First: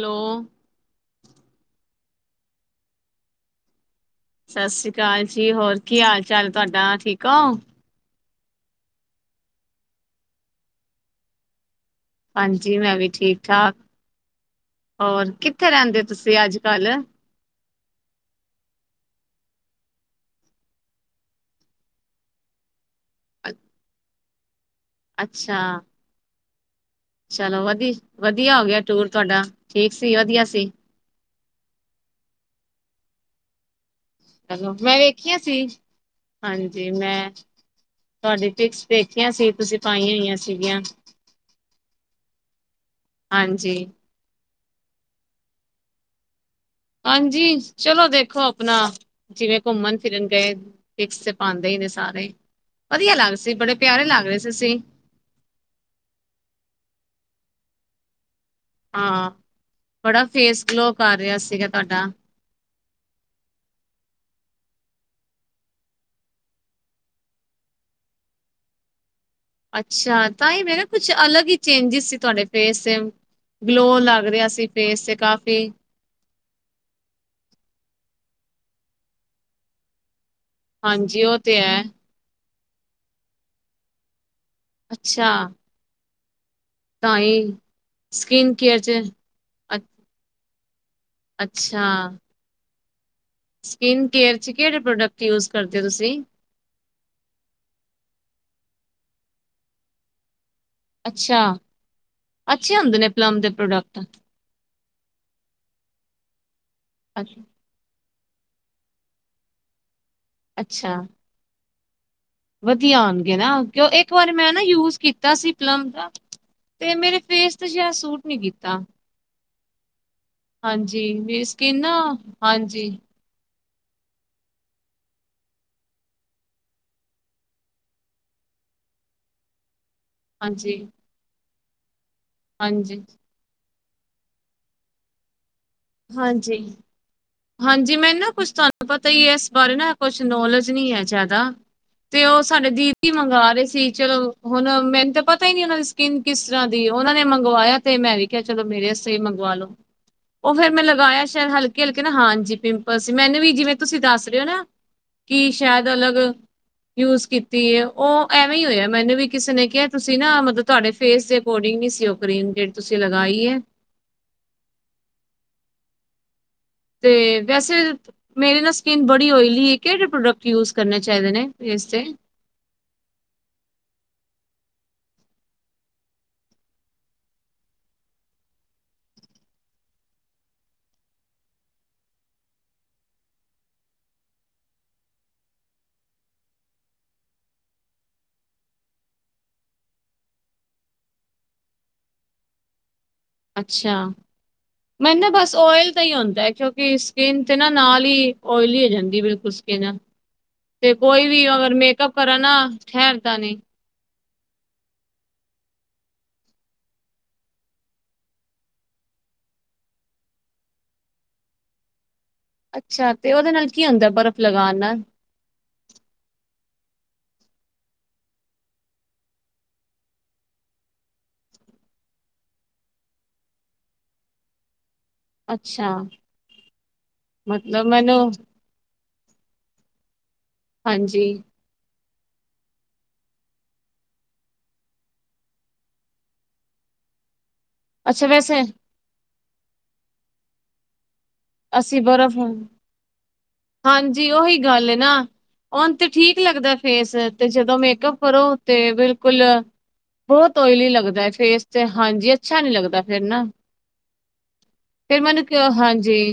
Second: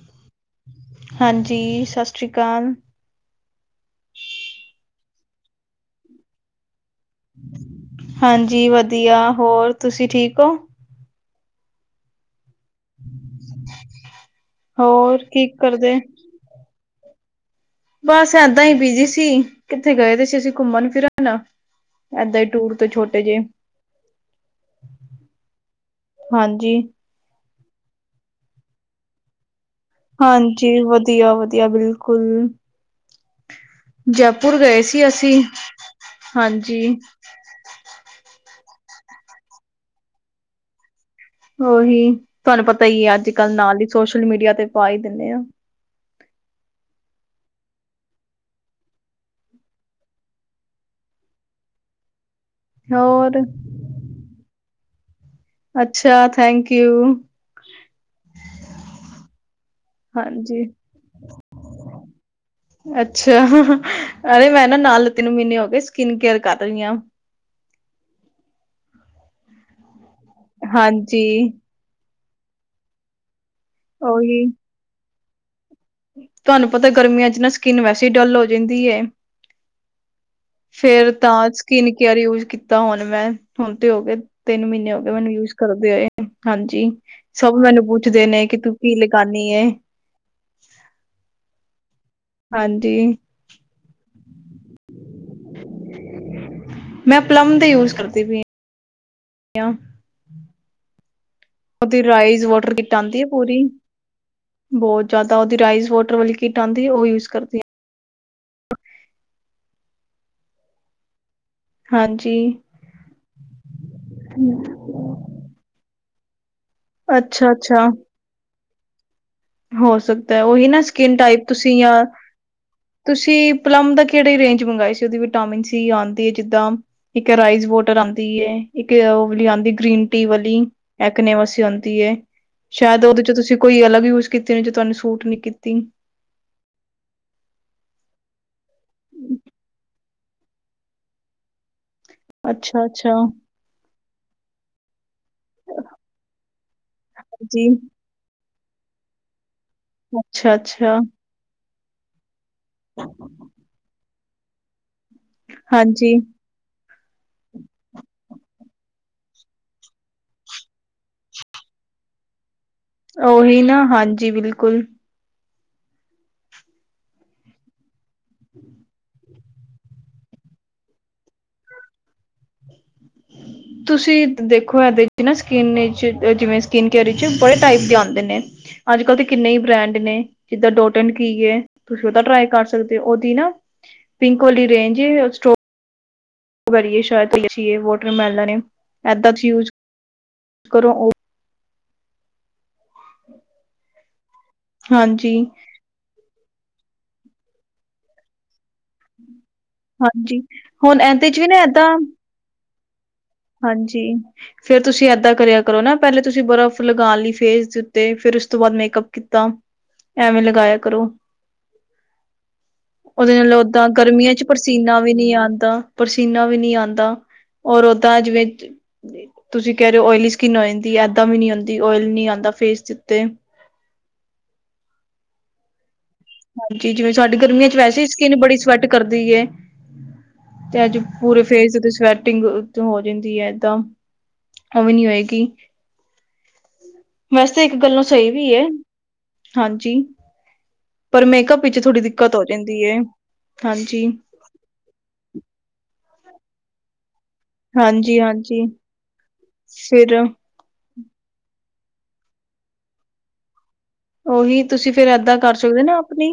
Hello ਹਾਂਜੀ ਸਤਿ ਸ੍ਰੀ ਕਾਲ ਸ ਸ੍ਰੀ ਕਾਲ ਜੀ ਹੋਰ ਕੀ ਹਾਲ ਚਾਲ ਤੁਹਾਡਾ ਠੀਕ ਹੋ ਹਾਂਜੀ ਵਧੀਆ ਹੋਰ ਤੁਸੀਂ ਠੀਕ ਹੋ ਹਾਂਜੀ ਮੈਂ ਵੀ ਠੀਕ ਠਾਕ ਹੋਰ ਕੀ ਕਿੱਥੇ ਕਰਦੇ ਰਹਿੰਦੇ ਤੁਸੀਂ ਅੱਜ ਕੱਲ ਬਸ ਏਦਾਂ ਹੀ ਬੀਜੀ ਸੀ ਕਿੱਥੇ ਗਏ ਤੇ ਸੀ ਅਸੀਂ ਘੁੰਮਣ ਫਿਰਨ ਏਦਾਂ ਹੀ ਟੂਰ ਤੋਂ ਛੋਟੇ ਜਿਹੇ ਅੱਛਾ ਹਾਂਜੀ ਚਲੋ ਵਧੀ ਵਧੀਆ ਹੋ ਗਿਆ ਟੂਰ ਤੁਹਾਡਾ ਠੀਕ ਸੀ ਵਧੀਆ ਸੀ ਹਾਂਜੀ ਵਧੀਆ ਵਧੀਆ ਬਿਲਕੁਲ ਜੈਪੁਰ ਚਲੋ ਗਏ ਮੈਂ ਸੀ ਵੇਖੀਆਂ ਅਸੀਂ ਸੀ ਹਾਂਜੀ ਤੁਹਾਡੀ ਪਿਕਸ ਦੇਖੀਆਂ ਸੀ ਤੁਸੀਂ ਪਾਈਆਂ ਹੋਈਆਂ ਸੀਗੀਆਂ ਉਹੀ ਤੁਹਾਨੂੰ ਪਤਾ ਹੀ ਹੈ ਅੱਜ ਕੱਲ੍ਹ ਨਾਲ ਹਾਂਜੀ ਹੀ ਸੋਸ਼ਲ ਮੀਡੀਆ ਤੇ ਪਾ ਹੀ ਦਿੰਨੇ ਆਂ ਹਾਂਜੀ ਚਲੋ ਦੇਖੋ ਆਪਣਾ ਜਿਵੇਂ ਘੁੰਮਣ ਫਿਰਨ ਪਿਕਸ ਤੇ ਪਾਂਦੇ ਹੀ ਨੇ ਸਾਰੇ ਵਧੀਆ ਲੱਗ ਹੋਰ ਸੀ ਬੜੇ ਪਿਆਰੇ ਲੱਗ ਰਹੇ ਸੀ ਤੁਸੀਂ ਅੱਛਾ ਥੈਂਕ ਯੂ ਹਾਂ ਬੜਾ ਹਾਂਜੀ ਫੇਸ ਗਲੋ ਕਰ ਰਿਹਾ ਸੀਗਾ ਤੁਹਾਡਾ ਅੱਛਾ ਅਰੇ ਮੈਂ ਨਾ ਨਾਲ ਤਿੰਨ ਮਹੀਨੇ ਹੋ ਗੇ ਸਕਿਨ ਕੇਅਰ ਕਰ ਰਹੀ ਹਾਂ ਅੱਛਾ ਤਾਂ ਹੀ ਮੇ ਨਾ ਕੁਛ ਅਲੱਗ ਹਾਂਜੀ, ਹੀ ਚੇਂਜਿਸ ਸੀ ਤੁਹਾਡੇ ਫੇਸ ਤੇ ਗਲੋ ਲੱਗ ਉਹੀ ਰਿਹਾ ਸੀ ਫੇਸ ਤੇ ਕਾਫੀ ਤੁਹਾਨੂੰ ਪਤਾ ਗਰਮੀਆਂ ਚ ਨਾ ਸਕਿੰਨ ਵੈਸੇ ਹੀ ਡੱਲ ਹੋ ਜਾਂਦੀ ਹੈ ਫੇਰ ਹਾਂਜੀ ਉਹ ਤਾਂ ਤੇ ਹੈ। ਸਕਿਨ ਕੇਅਰ ਯੂਜ ਕੀਤਾ ਹੁਣ ਮੈਂ ਹੁਣ ਤੇ ਹੋ ਗਏ ਤਿੰਨ ਮਹੀਨੇ ਹੋ ਗ ਅੱਛਾ ਮੈਨੂੰ ਯੂਜ ਕਰਦੇ ਆਏ ਹਾਂਜੀ ਤਾਂ ਸਭ ਹੀ ਮੈਨੂੰ ਪੁੱਛਦੇ ਨੇ ਸਕਿਨ ਕਿ ਤੂੰ ਕੇਅਰ ਚ ਕੀ ਲਗਾਨੀ ਐ ਅ- ਅੱਛਾ ਹਾਂਜੀ ਸਕਿੰਨ ਕੇਅਰ ਚ ਕਿਹੜੇ ਪ੍ਰੋਡਕਟ ਯੂਜ ਕਰਦੇ ਹੋ ਤੁਸੀਂ ਮੈਂ ਪਲਮ ਦਾ ਯੂਜ ਕਰਦੀ ਪਈ ਆਂ ਅੱਛਾ ਓਦੀ ਰਾਈਜ਼ ਵਾਟਰ ਅੱਛੇ ਕਿੱਟ ਹੁੰਦੇ ਨੇ ਆਉਂਦੀ ਹੈ ਪਲਮ ਦੇ ਪੂਰੀ ਪ੍ਰੋਡਕਟ ਬਹੁਤ ਜਿਆਦਾ ਉਹਦੀ ਰਾਈਸ ਵੋਟਰ ਵਾਲੀ ਕਿੱਟ ਆਂਦੀ ਉਹ ਯੂਜ ਅੱਛ- ਕਰਦੀ ਅੱਛਾ ਹਾਂਜੀ ਵਧੀਆ ਆਣਗੇ ਨਾ ਕਿ ਇੱਕ ਵਾਰੀ ਮੈਂ ਨਾ ਯੂਜ ਕੀਤਾ ਸੀ ਪਲਮ ਦਾ ਤੇ ਮੇਰੇ ਫੇਸ ਤੇ ਅੱਛਾ-ਅੱਛਾ ਜਿਹਾ ਸੂਟ ਨਹੀਂ ਕੀਤਾ ਹੋ ਸਕਦਾ ਉਹੀ ਨਾ ਹਾਂਜੀ ਸਕਿਨ ਟਾਈਪ ਮੇਰੀ ਤੁਸੀਂ ਸਕਿਨ ਨਾ ਯਾਂ ਹਾਂਜੀ ਤੁਸੀਂ ਪਲਮ ਦਾ ਕਿਹੜੇ ਰੇਂਜ ਮੰਗਵਾਏ ਸੀ ਉਹਦੀ ਵਿਟਾਮਿਨ ਸੀ ਆਂਦੀ ਹੈ ਜਿੱਦਾਂ ਇੱਕ ਰਾਈਸ ਵੋਟਰ ਆਉਂਦੀ ਏ ਇੱਕ ਉਹਓਲੀ ਆਉਂਦੀ ਗ੍ਰੀਨ ਟੀ ਵਾਲੀ ਹਾਂਜੀ, ਇੱਕ ਨਵਾਸੀ ਆਉਂਦੀਏ ਸ਼ਾਇਦ ਹਾਂਜੀ, ਉਹਦੇ ਚ ਤੁਸੀਂ ਕੋਈ ਅਲੱਗ ਯੂਜ਼ ਕਿਤੇ ਜੇ ਤੁਹਾਨੇ, ਸੂਟ ਨੀ ਕੀਤੀ। ਹਾਂਜੀ। ਹਾਂਜੀ, ਮੈਨੂੰ ਨਾ ਕੁਛ, ਤੁਹਾਨੂੰ ਪਤਾ ਹੀ ਹੈ। ਇਸ ਬਾਰੇ ਨਾ, ਕੁਛ ਨੌਲੇਜ ਨਹੀਂ ਹੈ ਜ਼ਿਆਦਾ। ਤੇ ਉਹ ਸਾਡੇ, ਅੱਛਾ ਦੀਦੀ ਅੱਛਾ ਮੰਗਵਾ ਰਹੇ ਸੀ। ਚਲੋ ਹੁਣ ਮੈਨੂੰ ਤਾਂ ਪਤਾ। ਪਤਾ ਹੀ ਨੀ ਉਹਨਾਂ ਦੀ ਸਕਿਨ ਕਿਸ ਤਰਾਂ, ਦੀ ਏ। ਉਹਨਾਂ ਨੇ ਜੀ ਮੰਗਵਾਇਆ, ਤੇ ਮੈਂ ਵੀ, ਕਿਹਾ ਚਲੋ ਮੇਰੇ ਆਸਤੇ ਵੀ, ਮੰਗਵਾ ਲੋ। ਉਹ ਅੱਛਾ ਫੇਰ ਮੈਂ, ਅੱਛਾ ਲਗਾਇਆ ਸ਼ਾਇਦ, ਹਲਕੇ- ਹਲਕੇ, ਨਾ ਹਾਂਜੀ। ਪਿੰਪਲ ਸੀ। ਮੈਨੂੰ ਵੀ ਜਿਵੇਂ, ਤੁਸੀਂ ਦੱਸ ਰਹੇ ਹੋ ਨਾ। ਕਿ ਸ਼ਾਇਦ ਅਲੱਗ। ਹਾਂਜੀ ਯੂਜ ਕੀਤੀ ਹੈ। ਉਹ ਐਵੇਂ ਹੀ ਹੋਇਆ। ਮੈਨੂੰ ਵੀ ਕਿਸੇ ਨੇ ਕਿਹਾ, ਤੁਸੀਂ ਨਾ ਮਤਲਬ ਤੁਹਾਡੇ ਫੇਸ ਦੇ ਅਕੋਰਿੰਗ, ਨੀ ਸੀ ਉਹ ਕਰੀਨ। ਉਹੀ ਨਾ, ਹਾਂਜੀ ਬਿਲਕੁਲ। ਤੇ ਵੈਸੇ, ਮੇਰੀ ਨਾ ਸਕਿਨ, ਬੜੀ ਓਇਲੀ ਕਿਹੜੇ ਪ੍ਰੋਡਕਟ, ਯੂਜ ਕਰਨੇ ਚਾਹੀਦੇ ਨੇ। ਫੇਸ ਤੇ ਤੁਸੀਂ ਦੇਖੋ, ਇਹਦੇ ਨਾ ਸਕਿਨ ਵਿੱਚ, ਜਿਵੇਂ ਸਕਿਨ ਕੇਅਰ ਵਿੱਚ, ਬੜੇ ਟਾਈਪ ਦੇ ਆਉਂਦੇ ਨੇ। ਅੱਜ ਕਲ ਤੇ, ਕਿੰਨੇ ਹੀ ਬ੍ਰੈਂਡ ਨੇ। ਜਿੱਦਾਂ ਡੋਟ ਐਨ ਕੀ, ਹੈ। ਤੁਸੀਂ ਉਹ ਤਾਂ, ਟਰਾਈ ਕਰ ਸਕਦੇ ਹੋ। ਉਹਦੀ ਨਾ ਪਿੰਕ ਵਾਲਲੀ ਰੇਂਜ ਏ। ਕਰੀਏ। ਸ਼ਾਇਰ ਚ ਲੀਚੀ ਏ, ਵਾਟਰ ਮੈਲਨ ਏਦਾਂ ਦੇ ਯੂਜ ਕਰੋ। ਅੱਛਾ। ਮੈਂ ਨਾ ਹਾਂਜੀ, ਬਸ ਓਇਲ। ਤਾਂ ਹੀ ਹੁੰਦਾ ਹੈ। ਕਿਉਂਕਿ ਸਕਿੰਨ ਤੇ ਨਾ, ਨਾਲ ਹੀ ਓਇਲੀ ਹੋ ਜਾਂਦੀ। ਨਾ ਹਾਂਜੀ ਤੇ ਹੁਣ ਕੋਈ ਇਹਦੇ ਚ ਵੀ, ਨਾ ਅਗਰ ਏਦਾਂ ਮੇਕਅਪ ਕਰਾਂ ਨਾ। ਠਹਿਰ ਦਾ ਨੀ। ਹਾਂਜੀ। ਫੇਰ ਤੁਸੀਂ ਇਏਦਾਂ, ਕਰਿਆ ਕਰੋ ਨਾ। ਪਹਿਲੇ ਤੁਸੀਂ ਬਰਫ਼ ਲਗਾ ਲਈ। ਫੇਸ ਦੇ ਉੱਤੇ, ਫੇਰ ਉਸ ਤੋਂ ਬਾਅਦ ਮੇਕਅੱਪ ਕੀਤਾ। ਐਵੇਂ, ਲਗਾਇਆ ਕਰੋ। [inaudible] ਅੱਛਾ ਤੇ ਉਹਦੇ ਨਾਲ ਕੀ ਓਦਾਂ, ਹੁੰਦਾ ਗਰਮੀਆਂ ਬਰਫ਼ ਚ, ਲਗਾਉਣ ਪਸੀਨਾ ਨਾਲ ਵੀ ਨਹੀਂ ਆਉਂਦਾ। ਪਸੀਨਾ ਵੀ, ਨਹੀਂ ਆਉਂਦਾ। ਔਰ ਓਦਾਂ ਜਿਵੇਂ ਤੁਸੀਂ ਕਹਿ ਰਹੇ ਹੋ। ਓਇਲੀ ਸਕਿੰਨ ਹੋ ਜਾਂਦੀ ਏ। ਤਾਂ ਵੀ ਨੀ ਆਉਂਦੀ, ਓਇਲ ਨੀ ਆਉਂਦਾ, ਫੇਸ ਦੇ ਉੱਤੇ। ਅੱਛਾ। ਹਾਂਜੀ, ਜਿਵੇਂ ਸਾਡੇ ਗਰਮੀਆਂ ਚ, ਮਤਲਬ ਵੈਸੇ ਹੀ ਮੈਨੂੰ ਸਕਿੰਨ ਬੜੀ ਸਵੈਟ ਕਰਦੀ ਹੈ। ਤੇ ਅੱਜ ਹਾਂਜੀ ਪੂਰੇ ਫੇਸ ਤੇ ਸਵੈਟਿੰਗ ਹੋ ਜਾਂਦੀ ਹੈ। ਇਏਦਾਂ ਉਹ ਵੀ, ਨੀ ਹੋਏਗੀ। ਵੈਸੇ ਇੱਕ, ਗੱਲੋਂ ਅੱਛਾ ਸਹੀ ਵੀ ਵੈਸੇ ਹੈ। ਹਾਂਜੀ, ਪਰ ਮੇਕਅਪ ਵਿੱਚ ਥੋੜੀ, ਅਸੀਂ ਦਿੱਕਤ ਬਰਫ਼ ਹੋ ਜਾਂਦੀ ਹੈ। ਹਾਂਜੀ, ਉਹੀ ਗੱਲ ਹੈ। ਨਾ ਉਹਨ ਤੇ, ਠੀਕ ਲੱਗਦਾ ਫੇਸ। ਤੇ ਜਦੋਂ, ਮੇਕਅੱਪ ਹਾਂਜੀ ਕਰੋ ਹਾਂਜੀ ਤੇ, ਬਿਲਕੁਲ ਫਿਰ ਬਹੁਤ। ਤੋਇਲੀ ਲੱਗਦਾ, ਫੇਸ ਤੇ। ਹਾਂਜੀ, ਅੱਛਾ ਨੀ ਲੱਗਦਾ ਫੇਰ ਨਾ। ਉਹੀ ਤੁਸੀਂ, ਫੇਰ ਏਦਾਂ ਮੈਨੂੰ ਕਰ ਕਿਉਂ ਸਕਦੇ ਹੋ ਨਾ ਹਾਂਜੀ ਆਪਣੀ।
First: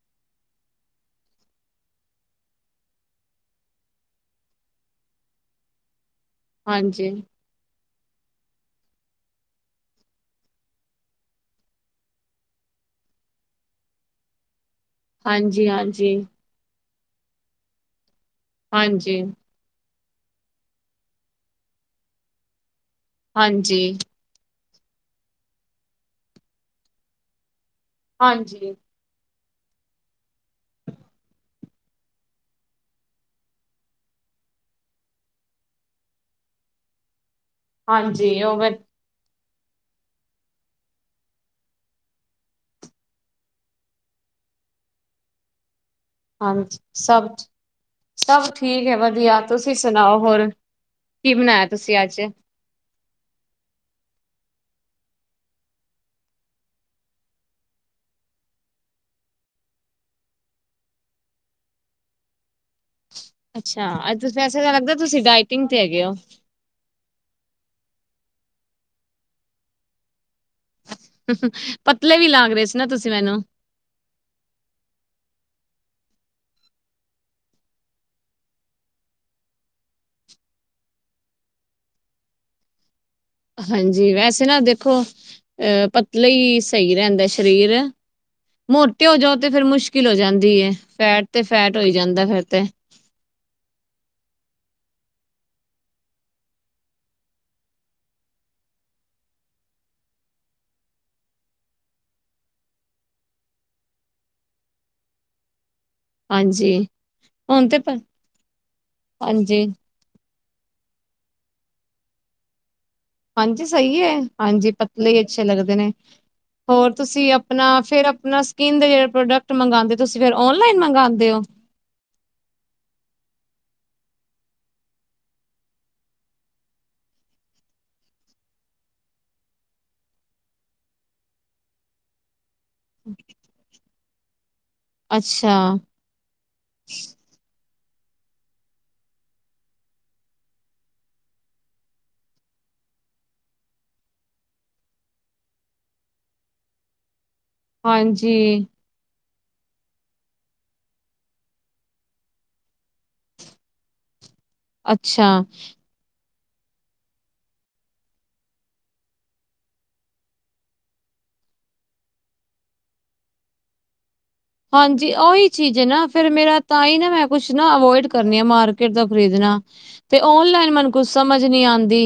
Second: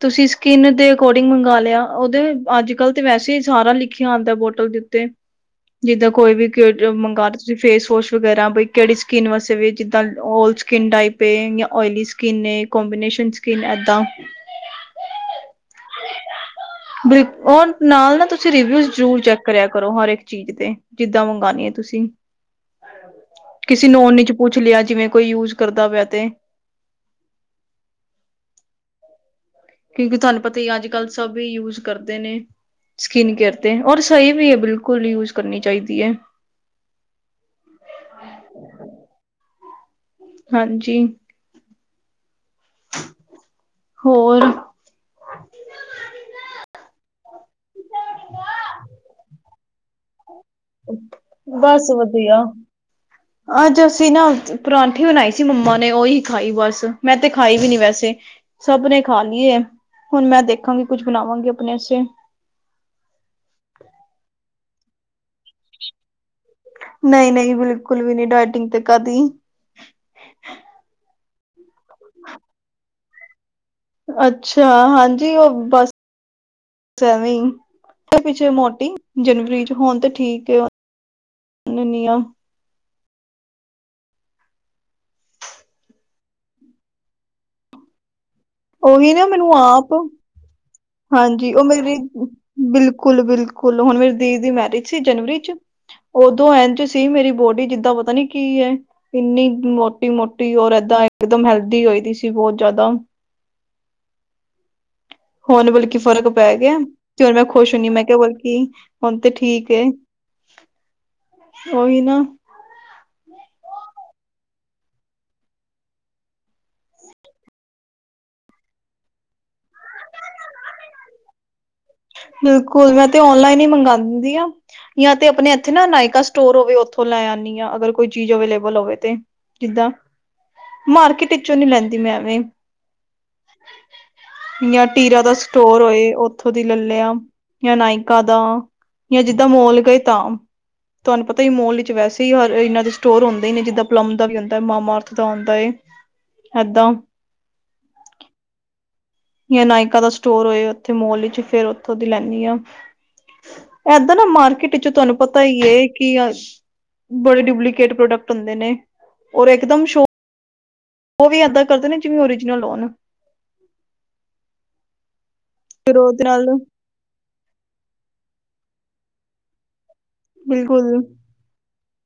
ਤੁਸੀਂ ਸਕਿੰਨ ਦੇ, ਅਕੋਰਡਿੰਗ ਮੰਗਵਾ ਲਿਆ। ਉਹਦੇ ਅੱਜ ਕੱਲ, ਤੇ ਵੈਸੇ ਹੀ, ਸਾਰਾ ਲਿਖਿਆ ਆਉਂਦਾ ਬੋਟਲ। ਤੇ ਜਿੱਦਾਂ, ਕੋਈ ਵੀ ਹਾਂਜੀ ਮੰਗਾ। ਤੁਸੀਂ ਫੇਸ ਵੋਸ਼ ਵਗੈਰਾ, ਬਈ ਕਿਹੜੀ ਸਕਿੰਨ ਵਾਸਤੇ, ਵੀ ਜਿੱਦਾਂ ਔਲ ਸਕਿਨ, ਟਾਈਪ ਹੈ। ਜਾਂ। ਓਇਲੀ ਸਕਿਨ ਏ। ਕਬੀਨੇਸ਼ਨ ਸਕਿੰਨ ਏਦਾਂ ਹਾਂਜੀ- ਹਾਂਜੀ। ਬ ਉਹ ਨਾਲ ਨਾ, ਤੁਸੀਂ ਰਿਵਿਊ ਜ਼ਰੂਰ ਹਾਂਜੀ ਚੈੱਕ ਕਰਿਆ ਕਰੋ। ਹਰ ਇੱਕ ਚੀਜ਼ ਤੇ, ਜਿੱਦਾਂ ਮੰਗਉਣੀ ਹੈ ਤੁਸੀਂ। ਕਿਸੇ ਹਾਂਜੀ ਨੂੰਨ ਚ ਪੁੱਛ ਲਿਆ। ਜਿਵੇਂ ਕੋਈ ਯੂਜ, ਕਰਦਾ ਪਿਆ ਤੇ। ਹਾਂਜੀ। ਕਿਉਂਕਿ ਤੁਹਾਨੂੰ ਪਤਾ ਹੀ ਹੈ। ਅੱਜ ਕੱਲ ਸਭ ਯੂਜ ਕਰਦੇ ਨੇ। ਸਕਿੰਨ ਕੇਅਰ ਤੇ। ਔਰ ਸਹੀ ਵੀ ਹੈ। ਬਿਲਕੁਲ ਯੂਜ ਕਰਨੀ ਚਾਹੀਦੀ ਹੈ। ਹਾਂਜੀ ਉਹ ਹਾਂਜੀ, ਹੋਰ ਹਾਂਜ ਸਭ ਸਭ ਠੀਕ ਹੈ ਵਧੀਆ ਤੁਸੀਂ ਸੁਣਾਓ ਹੋਰ ਕੀ ਬਣਾਇਆ ਬਸ ਤੁਸੀਂ ਅੱਜ ਵਧੀਆ ਅੱਜ ਅਸੀਂ ਨਾ ਪਰਾਂਠੀ ਬਣਾਈ ਸੀ ਮੰਮਾ ਨੇ ਉਹੀ ਖਾਈ ਬਸ ਮੈਂ ਤੇ ਖਾਈ ਵੀ ਨੀ ਵੈਸੇ। ਸਭ ਨੇ ਖਾ ਲਈਏ। ਹੁਣ ਮੈਂ ਦੇਖਾਂਗੀ, ਕੁਛ ਬਣਾਵਾਂਗੀ ਆਪਣੇੇ ਆਸਤੇ। ਅੱਛਾ। ਵੈਸੇ ਤਾਂ ਲੱਗਦਾ ਤੁਸੀਂ ਡਾਇਟਿੰਗ ਤੇ ਹੈਗੇ ਹੋ। ਨਹੀਂ ਨਹੀਂ ਬਿਲਕੁਲ ਵੀ ਨਹੀਂ ਡਾਇਟਿੰਗ ਤੇ ਕਾਦੀ ਪਤਲੇ ਵੀ ਲਾਗ ਰਹੇ ਸੀ ਨਾ ਤੁਸੀਂ ਮੈਨੂੰ ਅੱਛਾ ਹਾਂਜੀ ਉਹ ਬਸ ਸ ਐਵੇਂ ਈ ਪਿੱਛੇ ਮੋਟੀ ਜਨਵਰੀ ਚ ਹੋਣ ਤੇ ਠੀਕ ਏ ਨ ਨੀਆਂ [unintelligible] ਹਾਂਜੀ ਵੈਸੇ ਨਾ ਦੇਖੋ ਅ ਪਤਲੇ ਹੀ ਸਹੀ ਰਹਿੰਦਾ ਸਰੀਰ ਮੋਟੇ ਉਹੀ ਹੋ ਨਾ ਜਾਓ ਤੇ ਮੈਨੂੰ ਫੇਰ ਆਪ ਮੁਸ਼ਕਿਲ ਹੋ ਜਾਂਦੀ ਹੈ ਫੈਟ ਤੇ ਹਾਂਜੀ ਉਹ ਫੈਟ ਹੋਈ ਮੇਰੀ ਜਾਂਦਾ ਫਿਰ ਤੇ ਬਿਲਕੁਲ ਬਿਲਕੁ ਕੁਲ ਹੁਣ ਮੇਰੀ ਦੀ ਦੀ ਮੈਰਿਜ ਸੀ ਜਨਵਰੀ ਚ ਉਦੋਂ ਐਂਝ ਸੀ ਮੇਰੀ ਬੋਡੀ ਜਿੱਦਾਂ ਪਤਾ ਨੀ ਕੀ ਐ ਇੰਨੀ ਮੋਟੀ ਮੋਟੀ ਔਰ ਇਏਦਾਂ ਇਕਦਮ ਹੈਲਦੀ ਹੋਈ ਦੀ ਸੀ ਬਹੁਤ ਜਿਆਦਾ ਹੁਣ ਬਲਕਿ ਫ਼ਰਕ ਪੈ ਹਾਂਜੀ ਗਿਆ ਤੇ ਹੁਣ ਮੈਂ ਖੁਸ਼ ਤੇ ਹੁੰਨੀ ਪ- ਮੈਂ ਕਿਹਾ ਬਲਕਿ ਹੁਣ ਤੇ ਹਾਂਜੀ ਠੀਕ ਏ ਓਹੀ ਨਾ ਹਾਂਜੀ ਸਹੀ ਹੈ ਹਾਂਜੀ ਪਤਲੇ ਹੀ ਅੱਛੇ ਲੱਗਦੇ ਨੇ ਹੋਰ ਤੁਸੀਂ ਆਪਣਾ ਫਿਰ ਆਪਣਾ ਸਕਿੰਨ ਦੇ ਜਿਹੜੇ ਪ੍ਰੋਡਕਟ ਮੰਗਾਂਦੇ ਓ ਤੁਸੀਂ ਫਿਰ ਔਨਲਾਈਨ ਮਗਾਂਦੇ ਓ ਬਿਲਕੁਲ ਮੈਂ ਤੇ ਓਨਲਾਈਨ ਹੀ ਮੰਗਾਦੀ ਆਂ ਯਾਂ ਤੇ ਆਪਣੇ ਇੱਥੇ ਨਾ ਨਾਇਕਾ ਸਟੋਰ ਹੋਵੇ ਉੱਥੋਂ ਲੈ ਆਂਨੀ ਆ ਅਗਰ ਕੋਈ ਚੀਜ਼ ਅਵੇਲੇਬਲ ਹੋਵੇ ਤੇ ਜਿੱਦਾਂ ਮਾਰਕੀਟ ਵਿਚੋਂ ਨੀ ਲੈਂਦੀ ਮੈਂ ਐਵੇਂ ਜ ਟੀਰਾ ਦਾ ਅੱਛਾ ਸਟੋਰ ਹੋਏ ਉੱਥੋਂ ਦੀ ਲ ਲਿਆ ਜਾਂ ਨਾਇਕਾ ਦਾ ਜਾਂ ਜਿੱਦਾਂ ਮੋਲ ਗਏ ਤਾਂ ਤੁਹਾਨੂੰ ਪਤਾ ਹੀ ਮੋਲ ਵਿੱਚ ਵੈਸੇ ਹੀ ਹਰ ਇਹਨਾਂ ਦੇ ਸਟੋਰ ਹੁੰਦੇ ਹੀ ਨੇ ਜਿੱਦਾਂ ਪਲਮ ਦਾ ਵੀ ਹੁੰਦਾ ਹੈ ਮਾਮਾਅਰਥ ਦਾ ਹੁੰਦਾ ਏ ਹੈਦੋਂ [unintelligible] ਹਾਂਜੀ ਯਾਂ ਨਾਇਕਾ ਦਾ ਸਟੋਰ ਹੋਏ ਉੱਥੇ ਮੋਲ ਵਿੱਚ ਫੇਰ ਉੱਥੋਂ ਦੀ ਲੈਂਨੀ ਆਂ ਐਦਾਂ ਨਾ ਮਾਰਕੀਟ ਚ ਤੁਹਾਨੂੰ ਅੱਛਾ ਪਤਾ ਹੀ ਹੈ ਕਿ ਅਸ਼ ਬੜੇ ਡੁਪਲੀਕੇਟ ਪ੍ਰੋਡਕਟ ਹੁੰਦੇ ਨੇ ਔਰ ਇੱਕ ਦਮ ਸ਼ੋ ਉਹ ਵੀ ਇੱਦਾਂ ਕਰਦੇ ਨੇ ਜਿਵੇਂ ਓਰੀਜਨਲ ਹੋਨ ਹਾਂਜੀ ਉਹੀ ਚੀਜ਼ ਹੈ ਫਿਰ ਨਾ ਉਹਦੇ ਫੇਰ ਨਾਲ ਮੇਰਾ ਤਾਂ ਹੀ ਨਾ ਮੈਂ ਕੁਛ ਨਾ ਅਵੋਇਡ ਕਰਨੀ ਆ ਮਾਰਕੀਟ ਦਾ ਖਰੀਦਣਾ ਤੇ ਓਨਲਾਈਨ ਬਿਲਕੁਲ ਮੈਨੂੰ ਕੁਛ ਸਮਝ ਨੀ ਆਂਦੀ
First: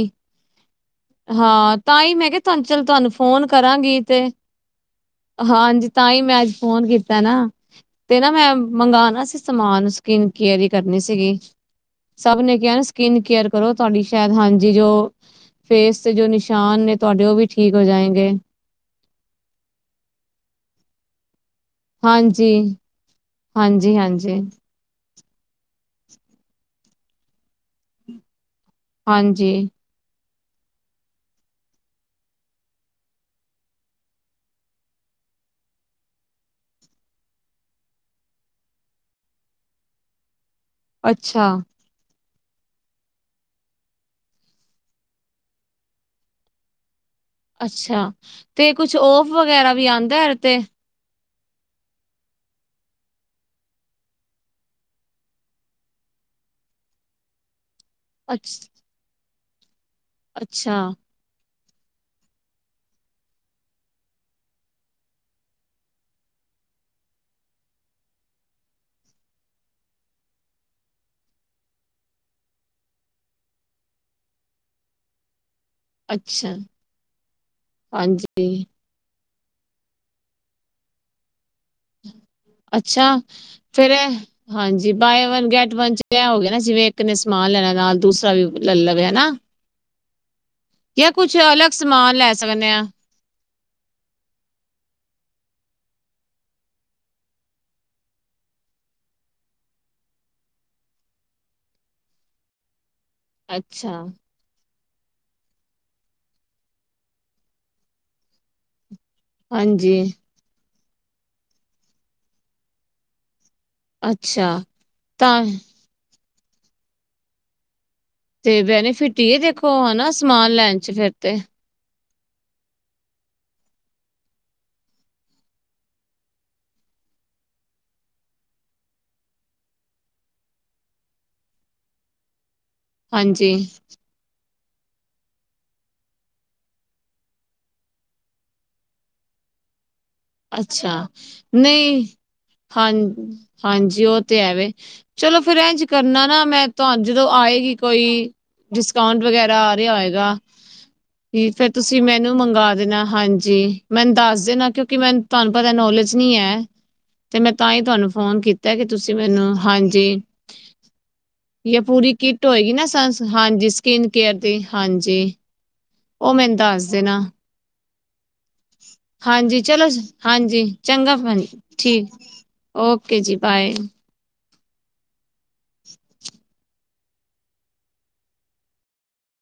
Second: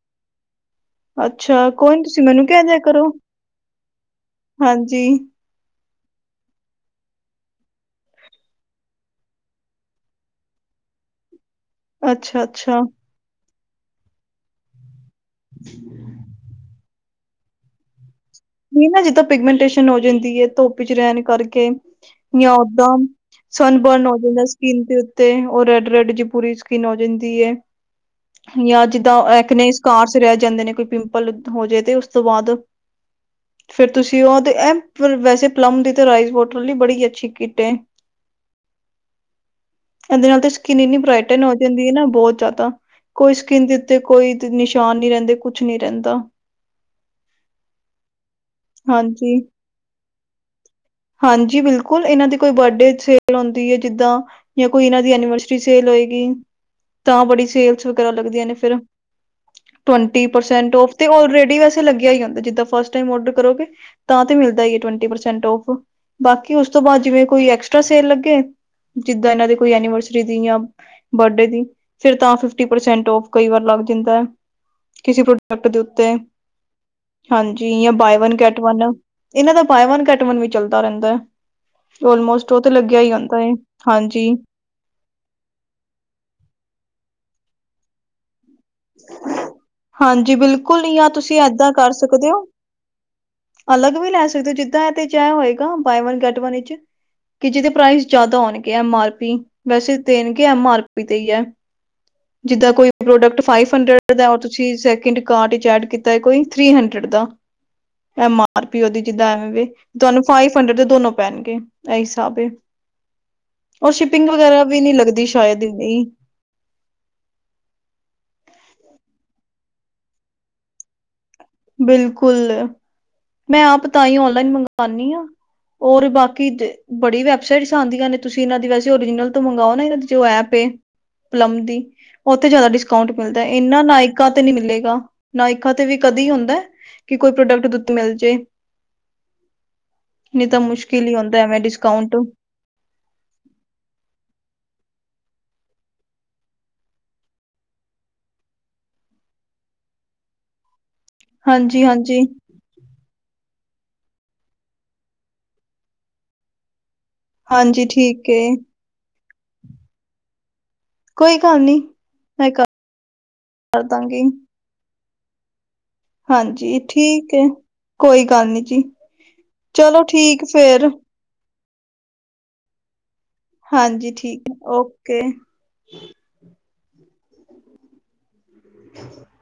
ਅੱਛਾ ਹਾਂ ਕੋਈ ਤਾਂ ਨੀ ਹੀ ਤੁਸੀਂ ਮੈਂ ਕਿਹਾ ਮੈਨੂੰ ਕਹਿ ਤੁਹਾਨੂੰ ਦਿਆ ਚੱਲ ਕਰੋ ਤੁਹਾਨੂੰ ਫੋਨ ਕਰਾਂਗੀ ਤੇ ਹਾਂਜੀ ਹਾਂਜੀ ਤਾਂ ਹੀ ਮੈਂ ਅੱਜ ਫੋਨ ਕੀ ਨਾ ਤੇ ਨਾ ਮੈਂ ਮੰਗਵਾਉਣਾ ਸੀ ਸਮਾਨ ਸਕੀਨਕਅਰੀ ਕਰਨੀ ਸੀਗੀ ਸਭ ਨੇ ਕਿਹਾ ਅੱਛਾ-ਅੱਛਾ ਸਕਿਨ ਕੇਅਰ ਕਰੋ ਤੁਹਾਡੀ ਸ਼ਾਇਦ ਹਾਂਜੀ ਜੋ ਫੇਸ ਤੇ ਜੋ ਨਿਸ਼ਾਨ ਨੇ ਤੁਹਾਡੇ ਉਹ ਵੀ ਠੀਕ ਹੋ ਜਾਏਗੇ ਨਹੀਂ ਨਾ ਜਿੱਦੋਂ ਪਿਗਮੈਂਟੇਸ਼ਨ ਹੋ ਜਾਂਦੀ ਹੈ ਧੋੱਪੀ ਚ ਰਹਿਣ ਕਰਕੇ ਹਾਂਜੀ ਯਾਂ ਓਦਾਂ ਹਾਂਜੀ ਸਨਬਰਨ ਹੋ ਹਾਂਜੀ ਜਾਂਦਾ ਸਕਿਨ ਦੇ ਤੇ ਉਹ ਰੈਡ ਰੈਡ ਜੀ ਪੂਰੀ ਸਕਿਨ ਹੋ ਜਾਂਦੀ ਹੈ ਜਾਂ ਜਿੱਦਾਂ ਹਾਂਜੀ ਐਕਨੇ ਕਾਰਸ ਰਹਿ ਜਾਂਦੇ ਨੇ ਕੋਈ ਪਿੰਪਲ ਹੋ ਜੇ ਤੇ ਉਸ ਤੋਂ ਬਾਅਦ ਫੇਰ ਤੁਸੀਂ ਉਹ ਤੇ ਐ ਵੈਸੇ ਪਲਮ ਦੀ ਤੇ ਰਾਈਸ ਬੋਟਲ ਲਈ ਬੜੀ ਅੱਛੀ ਕਿੱਟ ਐ [inaudible] ਐਹਦੇ ਨਾਲ ਤੇ ਸਕਿਨ ਇੰਨੀ ਬਰਾਈਟਨ ਅੱਛਾ ਹੋ ਜਾਂ ਹੁੰਦੀ ਹੈ ਨਾ ਬਹੁਤ ਜ਼ਿਆਦਾ ਕੋਈ ਸਕਿੰਨ ਦੇ ਉੱਤੇ ਕੋਈ ਨਿਸ਼ਾਨ ਨੀ ਰਹਿੰਦੇ ਕੁਛ ਨੀ ਰਹਿੰਦਾ ਅੱਛਾ ਤੇ ਕੁਛ ਓਫ ਹਾਂਜੀ, ਵਗੈਰਾ ਵੀ ਆਉਂਦਾ ਯਾਰ ਤੇ ਹਾਂਜੀ ਬਿਲਕੁਲ ਇਹਨਾਂ ਦੀ ਕੋਈ ਬਰਡੇ ਸੇਲ ਆਉਂਦੀ ਹੈ ਜਿੱਦਾਂ ਜਾਂ ਕੋਈ ਇਹਨਾਂ ਦੀ ਐਨੀਵਰਸਰੀ ਸੇਲ ਹੋਏਗੀ ਤਾਂ ਬੜੀ ਸੇਲ ਚ ਲੱਗਆਂ ਨੇ ਅੱਛ ਫ ਅੱਛਾ ਟਵਸਰੇ ਵੈਸੇ ਲੱਗਿਆ ਜਾਂ ਜਿੱਦਾਂ ਫਸਟਮ ਓਡਰ ਕਰੋਗੇ ਤਾਂ ਮਿਲਦਾ ਟਵਟੀ ਪਰਸੈਂਟ ਔਫ ਬਾਕੀ ਉਸ ਤੋਂ ਬਾਅਦ ਜਿਵੇਂ ਕੋਈ ਐਕਸਟਰਾ ਸੇਲ ਲੱਗੇ ਜਿੱਦਾਂ ਇਹਨਾਂ ਦੇ ਕੋਈ ਐਨੀਵਰਸਰੀ ਦੀ ਯਾਂ ਬਰਡੇ ਦੀ ਫਿਰ ਤਾਂ ਫਿਫਟੀ ਪਰਸੈਂਟ ਫ ਕਈ ਵਾਰ ਲੱਗ ਜਾਂਦਾ ਹੈ ਕਿਸੇ ਪ੍ਰੋਡਕਟ ਦੇ ਉ ਤੇ ਅੱਛਾ ਹਾਂਜੀ ਬਾਏਵਨ ਕੈਟ ਹਾਂਜੀ ਵਨ ਇਹਨਾਂ ਦਾ ਬਾਏਵਨ ਕੈਟਵਨ ਵਿੱਚ। ਚੱਲਦਾ ਰਹਿੰਦਾ ਹੈ। ਔਲੋਮੋਸਟ ਉਹ ਤੇ ਲੱਗਿਆ ਹੀ ਅੱਛਾ ਜਾਂਦਾ ਹੈ ਫੇਰ ਇਹ ਹਾਂਜੀ। ਹਾਂਜੀ ਬਾਏ ਵਨ ਗੈਟ ਵਨ 'ਚ ਇਹ ਹੋ ਗਿਆ ਨਾ ਜਿਵੇਂ ਇੱਕ ਨੇ ਸਮਾਨ ਲੈਣਾ ਨਾਲ ਦੂਸਰਾ ਵੀ ਲੈ ਲਵੇ ਹਨਾ। ਹਾਂਜੀ ਬਿਲਕੁਲ ਹੀ ਆ ਜਾਂ ਕੁਛ ਤੁਸੀਂ ਅਲੱਗ ਏਦਾਂ ਕਰ ਸਮਾਨ ਸਕਦੇ ਲੈ ਹੋ। ਹਾਂ ਅਲੱਗ ਵੀ ਲੈ ਸਕਦੇ ਹੋ। ਜਿੱਦਾਂ ਇਹ ਦੇ 'ਚ ਇਹ ਹੋਏਗਾ ਬਾਏ ਵਨ ਗੈਟ ਵਨ ਵਿੱਚ। ਕਿ ਜਿਹਦੇ ਪ੍ਰਾਈਸ ਜ਼ਿਆਦਾ ਆਣਗੇ ਐਮ ਆਰ ਪੀ ਵੈਸੇ ਦੇਣਗੇ ਐਮ ਆਰ ਪੀ ਤੇ ਹੀ ਹੈ। ਜਿੱਦਾਂ ਕੋਈ ਪ੍ਰੋਡਕਟ। ਫਾਈਵ ਅੱਛਾ ਹੰਡਰਡ ਦਾ ਹੁਣ ਤੁਸੀਂ ਸੈਕਿੰਡ ਕਾਰਡ ਵਿੱਚ ਐਡ ਕੀਤਾ ਹੈ ਕੋਈ ਥ੍ਰਰੀ ਹੰਡਰਡ ਦਾ ਐਮ। ਆਰ ਪੀਓ ਦੀ ਜਿੱਦਾਂ ਐਵੇਂ ਹਾਂਜੀ ਤੁਹਾਨੂੰ ਫਾਈਵ ਹੰਡਰਡ ਦੇ ਦੋਨੋ ਪੈਣਗੇ ਇਹ ਹਿਸਾਬ ਹੈ। ਉਹ ਸ਼ਿਪਿੰਗ ਅੱਛਾ ਵਗੈਰਾ ਵੀ ਨਹੀਂ ਲੱਗਦੀ ਤਾਂ ਸ਼ਾਇਦ ਇਹੀ। ਤੇ ਬੈਨਿਫਿਟ ਆ ਦੇਖੋ ਹਨਾ ਸਮਾਨ ਲੈਣ 'ਚ ਫਿਰ ਤੇ। ਬਿਲਕੁਲ ਮੈਂ ਆਪ ਤਾਂ ਹੀ ਓਨਲਾਈਨ ਮੰਗਵਾਉਣੀ ਹਾਂ। ਔਰ ਬਾਕੀ ਬੜੀ ਵੈਬਸਾਈਟਸ ਆਉਂਦੀਆਂ ਨੇ ਤੁਸੀਂ ਇਹਨਾਂ ਦੀ ਵੈਸੇ ਓਰੀਜਨਲ ਤੋਂ ਮੰਗਓ ਨਾ ਇਹ ਦੀ ਜੋ ਐਪ। ਪਲਮ ਦੀ ਉੱਥੇ ਜ਼ਿਆਦਾ ਡਿਸਕਾਉਂਟ। ਡਿਸਕਾਉਂਟ ਮਿਲਦਾ ਹਾਂਜੀ ਹੈ। ਇਹਨਾ ਨਾਇਕਾ ਤੇ ਨੀ ਮਿਲੇਗਾ ਨਾਇਕਾ ਤੇ ਵੀ ਕਦੀ ਹੁੰਦਾ। ਕਿ ਕੋਈ ਪ੍ਰੋਡਕਟ ਦੁੱਧ ਮਿਲ ਜੇ। ਨਹੀਂ ਤਾਂ ਅੱਛਾ ਮੁਸ਼ਕਿਲ ਹੀ ਹੁੰਦਾ ਐਵੇਂ ਨਹੀਂ ਡਿਸਕਾਊਂਟ। ਹਾਂ ਹਾਂਜੀ ਉਹ ਤੇ ਐਵੇ। ਚਲੋ ਫੇਰ ਇੰਝ ਕਰਨਾ ਨਾ ਮੈਂ ਤੁਹਾਨੂੰ ਜਦੋਂ ਆਏਗੀ ਕੋਈ। ਡਿਸਕਾਊਂਟ ਵਗੈਰਾ ਆ ਰਿਹਾ ਹੋਏਗਾ ਕੀ ਫੇਰ ਹਾਂਜੀ, ਤੁਸੀਂ ਹਾਂਜੀ, ਮੈਨੂੰ ਮੰਗਵਾ ਦੇਣਾ। ਹਾਂਜੀ ਮੈਨੂੰ ਦੱਸ ਦੇਣਾ ਕਿਉਂਕਿ ਮੈਨੂੰ ਤੁਹਾਨੂੰ ਪਤਾ ਨੋਲੇਜ ਨਹੀਂ ਹੈ। ਤੇ ਮੈਂ ਤਾਂ ਹੀ ਹਾਂਜੀ ਤੁਹਾਨੂੰ ਠੀਕ ਫੋਨ ਏ ਕੀਤਾ ਕਿ ਤੁਸੀਂ ਮੈਨੂੰ ਹਾਂਜੀ। ਕੋਈ ਗੱਲ ਨੀ ਜਾਂ ਪੂਰੀ ਕਿੱਟ ਮੈਂ ਹੋਏਗੀ ਕਰ ਨਾ ਹਾਂਜੀ ਸਕਿਨ ਦਾਂਗੀ ਕੇਅਰ ਦੀ ਹਾਂਜੀ। ਉਹ ਮੈਨੂੰ ਹਾਂਜੀ ਦੱਸ ਦੇਣਾ ਠੀਕ ਹੈ ਕੋਈ ਗੱਲ ਨੀ ਜੀ ਹਾਂਜੀ ਚਲੋ ਠੀਕ ਹਾਂਜੀ ਫੇਰ। ਚੰਗਾ ਪਾਣੀ [unintelligible] ਠੀਕ। ਓਕੇ ਜੀ ਬਾਏ। ਹਾਂਜੀ ਠੀਕ ਹੈ ਓਕੇ। [inaudible]